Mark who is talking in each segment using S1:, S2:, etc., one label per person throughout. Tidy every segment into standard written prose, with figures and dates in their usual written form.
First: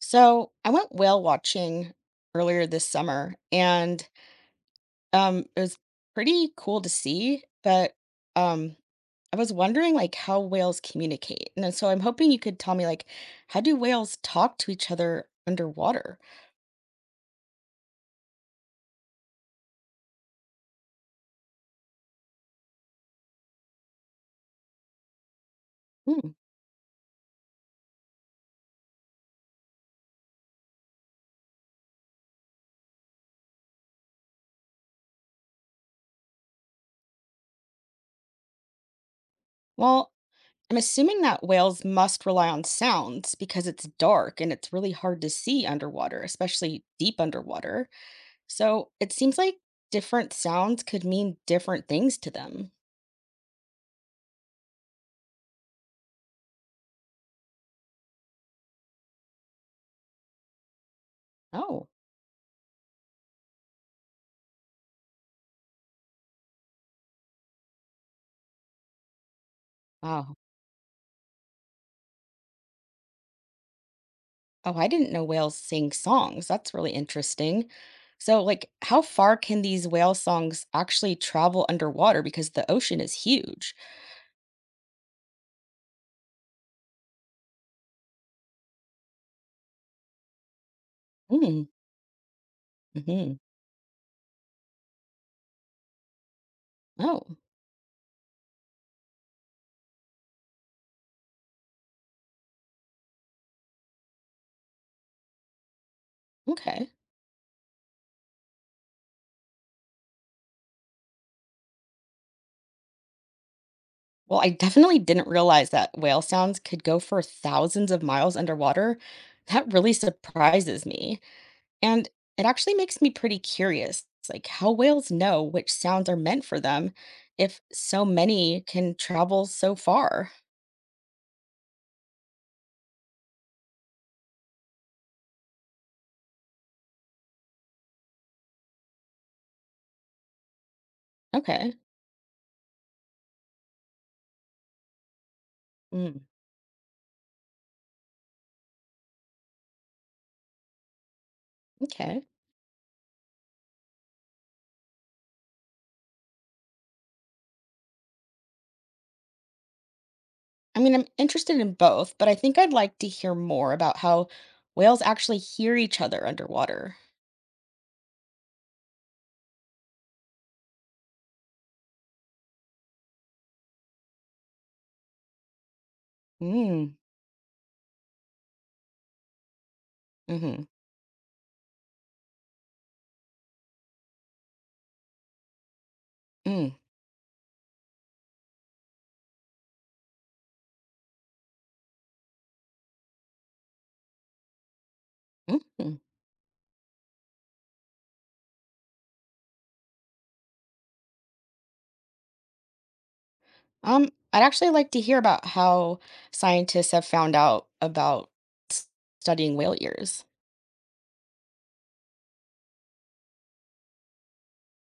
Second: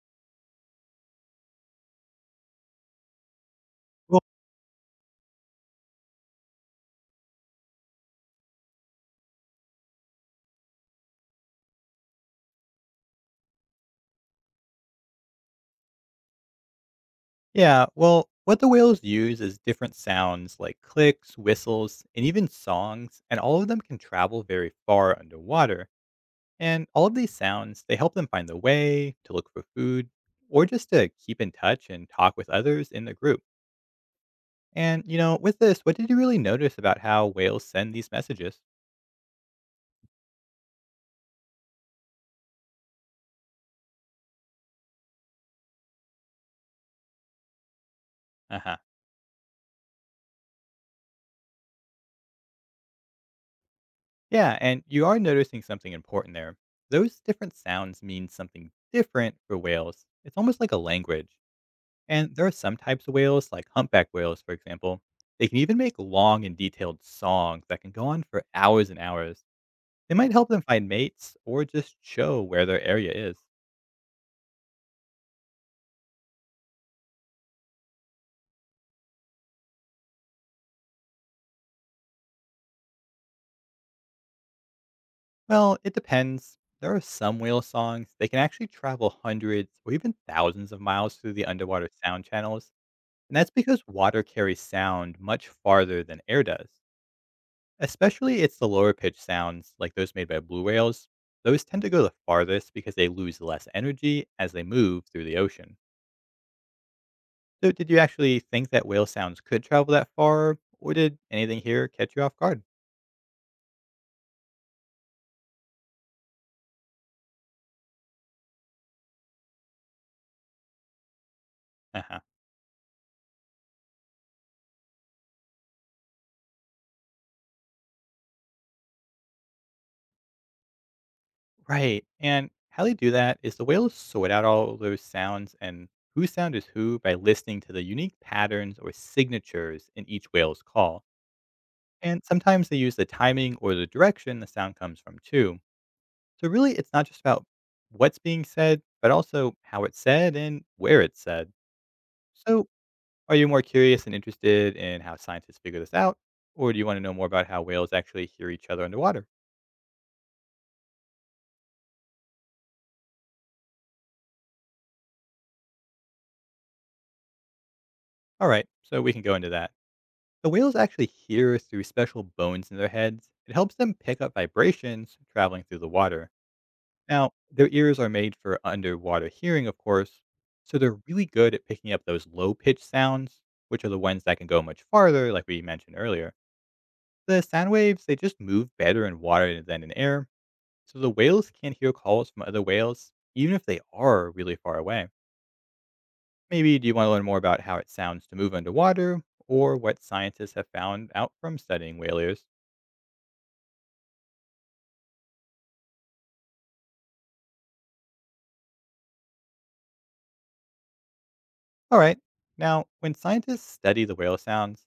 S1: So I went whale watching earlier this summer, and
S2: Well,
S1: it was pretty cool to see. But um, I was wondering like how whales communicate, so I'm hoping you could tell me like how do whales talk to each other underwater?
S2: yeah. Well, what the whales use is different sounds like clicks, whistles, and even songs, and all of them can travel very far underwater.
S1: Hmm.
S2: And all of these sounds, they help them find the way, to look for food, or just to keep in touch and talk with others in the group. And, you know, with this, what did you really notice about how whales send these messages?
S1: Well, I'm assuming that whales must rely on sounds because it's dark and it's really hard to see underwater, especially deep underwater.
S2: Uh huh.
S1: So it seems like different sounds could mean different things to them.
S2: Yeah, and you are noticing something important there. Those different sounds mean something different for whales. It's almost like a language.
S1: Oh,
S2: And there are some types of whales, like humpback whales, for example. They can even make long and detailed songs that can go on for hours and hours. They might
S1: wow.
S2: help them find mates or just show where their area is.
S1: Oh, I didn't know whales sing songs. That's really interesting. So, like, how far can these whale songs actually travel underwater? Because the ocean is huge.
S2: Well, it depends. There are some whale songs, they can actually travel hundreds or even thousands of miles through the underwater sound channels.
S1: Mm-hmm.
S2: And that's because water carries sound much farther than air does.
S1: Oh,
S2: Especially it's the lower pitch sounds, like those made by blue whales. Those tend to go the farthest because they lose less energy as they move through the ocean.
S1: okay.
S2: So, did you actually think that whale sounds could travel that far, or did anything here catch you off guard?
S1: Well, I definitely didn't realize that whale sounds could go for thousands of miles underwater. That really surprises me. And
S2: Uh-huh.
S1: it actually makes me pretty curious, like how whales know which sounds are meant for them if so many can travel so far.
S2: Right. And how they do that is the whales sort out all those sounds and who sound is who by listening to the unique patterns or signatures in each whale's call.
S1: Okay.
S2: And sometimes they use the timing or the direction the sound comes from, too.
S1: Mm,
S2: So really, it's not just about what's being said, but also how it's said and where it's said.
S1: okay.
S2: So are you more curious and interested in how scientists figure this out? Or do you want to know more about how whales actually hear each other underwater?
S1: I mean, I'm interested in both, but I think I'd like to hear more about how whales actually hear each other underwater.
S2: All right, so we can go into that. The whales actually hear through special bones in their heads. It helps them pick up vibrations traveling through the water.
S1: Mm,
S2: Now, their ears are made for underwater hearing, of course,
S1: mm-hmm,
S2: so they're really good at picking up those low pitched sounds, which are the ones that can go much farther, like we mentioned earlier.
S1: mm,
S2: The sound waves, they just move better in water than in air, so the whales can't hear calls from other whales, even if they are really far away.
S1: mm-hmm.
S2: Maybe do you want to learn more about how it sounds to move underwater, or what scientists have found out from studying whale ears?
S1: I'd actually like to hear about how scientists have found out about s- studying whale ears.
S2: All right. Now, when scientists study the whale sounds,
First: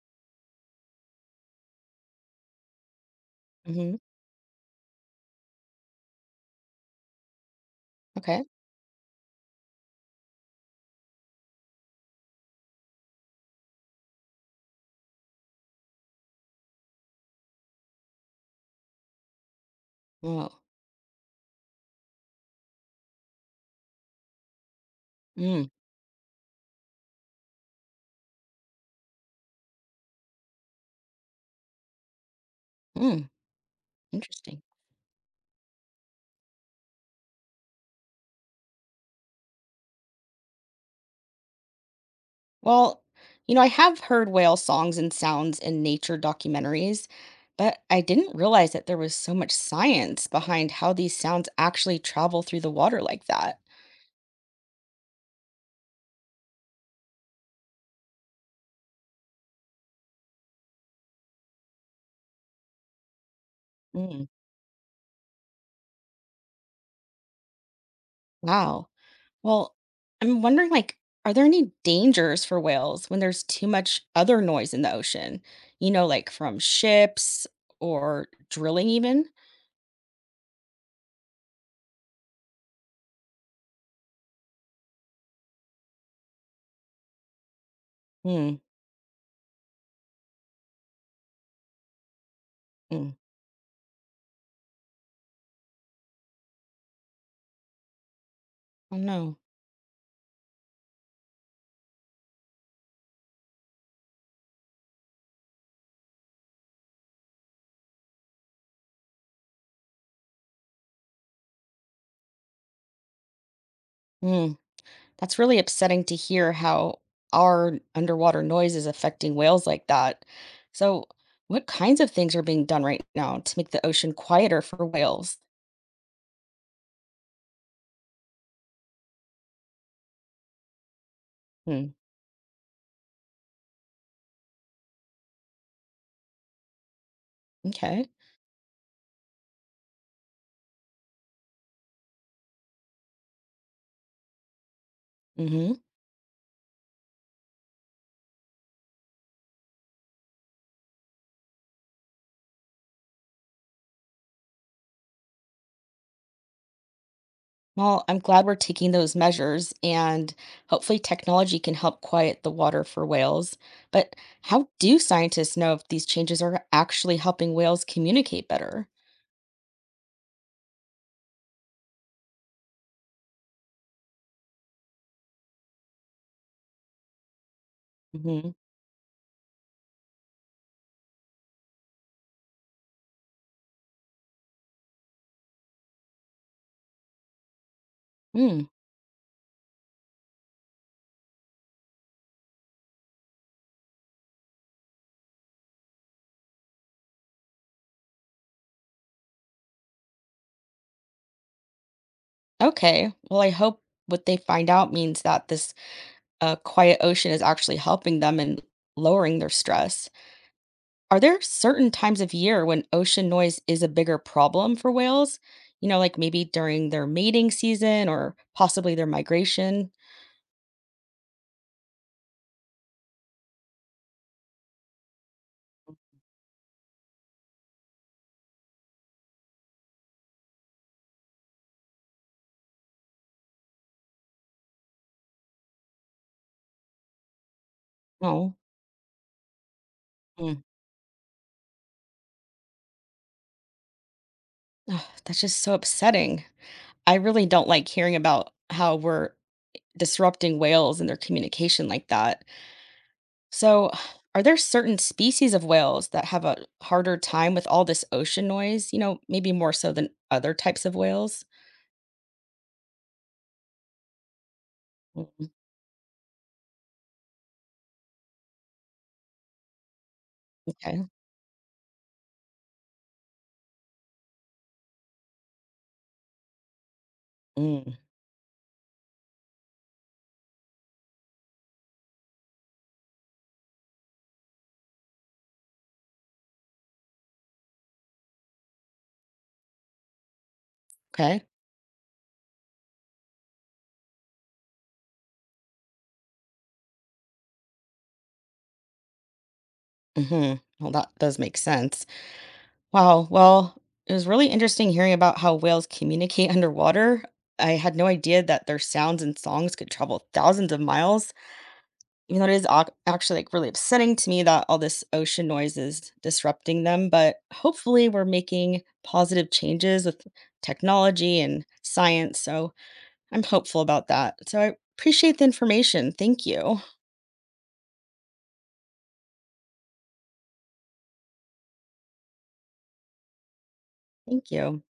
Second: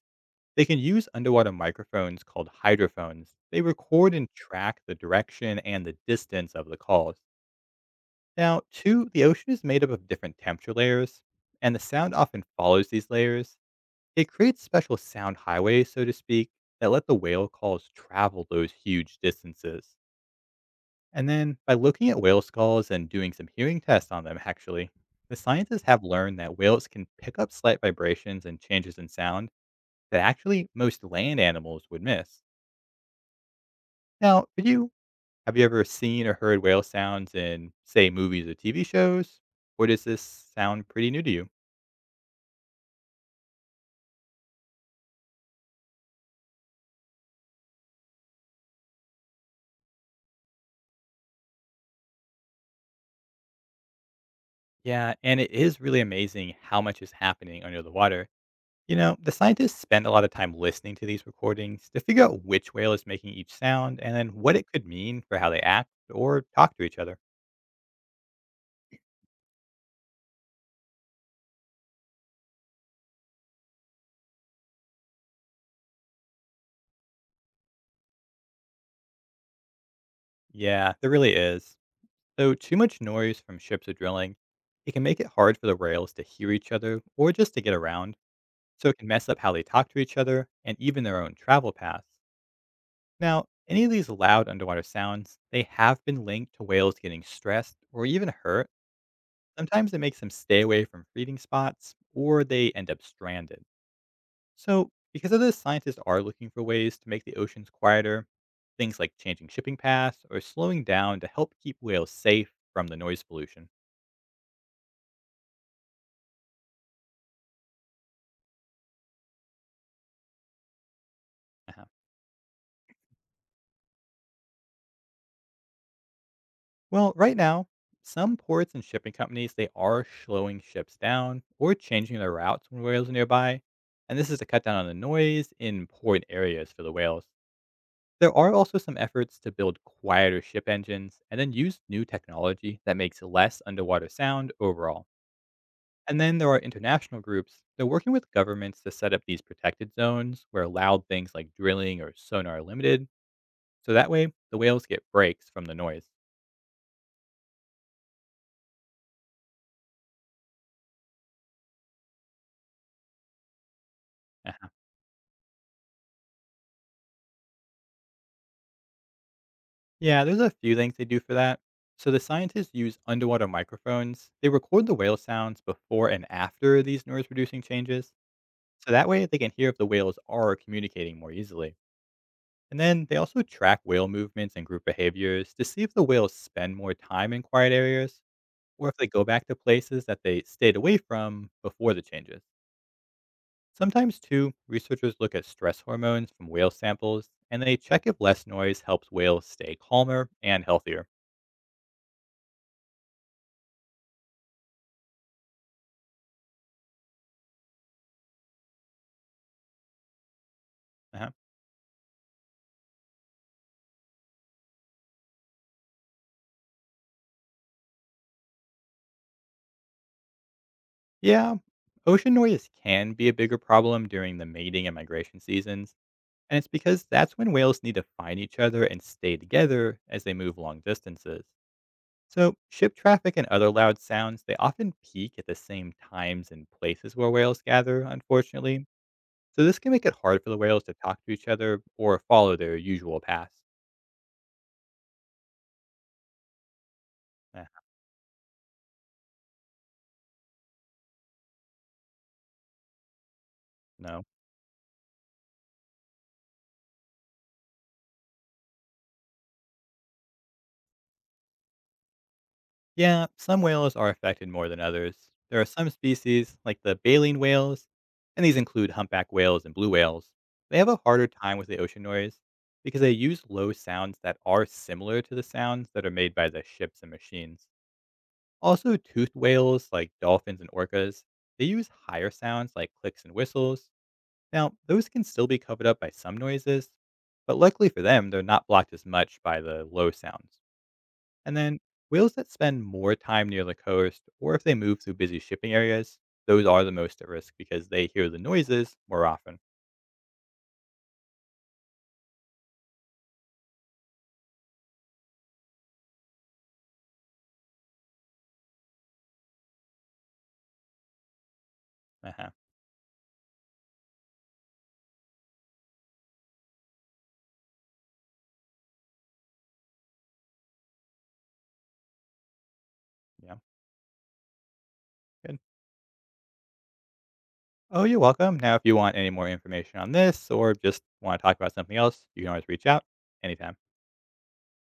S2: they can use underwater microphones called hydrophones. They
S1: Mm-hmm.
S2: record and track the direction and the distance of the calls.
S1: Okay.
S2: Now, two, the ocean is made up of different temperature layers, and the sound often follows these layers. It creates special sound highways, so to speak, that let the whale calls travel those huge distances.
S1: Well,
S2: And then by looking at whale skulls and doing some hearing tests on them, actually, the
S1: mm,
S2: scientists have learned that whales can pick up slight vibrations and changes in sound that actually most land animals would miss.
S1: mm,
S2: Now,
S1: interesting.
S2: for you, have you ever seen or heard whale sounds in, say, movies or TV shows? Or does this sound pretty new to you?
S1: Well, you know, I have heard whale songs and sounds in nature documentaries, but I didn't realize that there was so much science behind how these sounds actually travel through the water like that.
S2: Yeah, and it is really amazing how much is happening under the water. You know, the scientists spend a lot of time listening to these recordings to figure out which whale is making each sound and
S1: Mm,
S2: then what it could mean for how they act or talk to each other.
S1: wow. Well, I'm wondering like are there any dangers for whales when there's too much other noise in the ocean? You know, like from ships or drilling even?
S2: Yeah, there really is. So, too much noise from ships or drilling, it can make it hard for the whales to hear each other or just to get around.
S1: Hmm.
S2: So, it can mess up how they talk to each other and even their own travel paths.
S1: Mm,
S2: Now, any of these loud underwater sounds, they have been linked to whales getting stressed or even hurt.
S1: I don't
S2: Sometimes it makes them stay away from feeding spots or they end up stranded. So, because of this, scientists are looking for ways to make the oceans quieter, things like changing shipping paths or slowing down to help keep whales safe from the noise pollution.
S1: know. That's really upsetting to hear how our underwater noise is affecting whales like that. So, what
S2: Uh-huh.
S1: kinds of things are being done right now to make the ocean quieter for whales?
S2: Well, right now, some ports and shipping companies, they are slowing ships down or
S1: Hmm.
S2: changing their routes when whales are nearby, and this is to cut down on the noise in port areas for the whales.
S1: Okay.
S2: There are also some efforts to build quieter ship engines and then use new technology that makes less underwater sound overall.
S1: Hmm.
S2: And then there are international groups. They're working with governments to set up these protected zones where loud things like drilling or sonar are limited. So that way, the whales get breaks from the noise.
S1: Well, I'm glad we're taking those measures, and hopefully, technology can help quiet the water for whales. But
S2: Uh-huh.
S1: how do scientists know if these changes are actually helping whales communicate better?
S2: Yeah, there's a few things they do for that. So the scientists use underwater microphones. They record the whale sounds before and after these noise reducing changes.
S1: Mm-hmm.
S2: So that way, they can hear if the whales are communicating more easily. And then they also track whale movements and group behaviors to see if the whales spend more time in quiet areas
S1: Hmm.
S2: or if they go back to places that they stayed away from before the changes. Sometimes, too, researchers look at stress hormones from whale samples and they check if less noise helps whales stay calmer and healthier.
S1: Okay. Well, I hope what they find out means that this a quiet ocean is actually helping them and lowering their stress. Are
S2: Uh-huh.
S1: there certain times of year when ocean noise is a bigger problem for whales? You know, like maybe during their mating season or possibly their migration?
S2: Yeah, ocean noise can be a bigger problem during the mating and migration seasons, and it's because that's when whales need to find each other and stay together as they move long distances. So, ship traffic and other loud sounds, they often peak at the same times and places where whales gather,
S1: No.
S2: unfortunately. So this can make it hard for the
S1: Mm.
S2: whales to talk to each other or follow their usual paths.
S1: Ugh, that's just so upsetting. I really
S2: Eh,
S1: don't like hearing about how we're disrupting whales and their communication like that. So,
S2: no.
S1: are there certain species of whales that have a harder time with all this ocean noise? You know, maybe more so than other types of whales?
S2: Yeah, some whales are affected more than others. There are some species, like the baleen whales, and these include humpback whales and blue whales. They have a
S1: Okay.
S2: harder time with the ocean noise because they use low sounds that are similar to the sounds that are made by the ships and machines.
S1: Mm,
S2: Also, toothed whales, like dolphins and orcas, they use higher sounds like clicks and whistles. Now, those can still be covered up by some noises, but luckily for them, they're not blocked as much by the low sounds.
S1: okay.
S2: And then whales that spend more time near the coast or if they move through busy shipping areas, those are the most at risk because they hear the noises more often.
S1: Hmm. Well, that does make sense. Wow. Well, it was really interesting hearing about how whales communicate underwater. I had no idea that their sounds and songs could travel thousands of miles. Even
S2: Uh-huh.
S1: though it is actually like really upsetting to me that all this ocean noise is disrupting them, but hopefully we're making positive changes with technology and science. So I'm
S2: Yeah.
S1: hopeful about that. So I appreciate the
S2: Good.
S1: information. Thank you.
S2: Oh, you're welcome. Now, if you want any more information on this or just want to talk about something else, you can always reach out anytime.
S1: Thank you.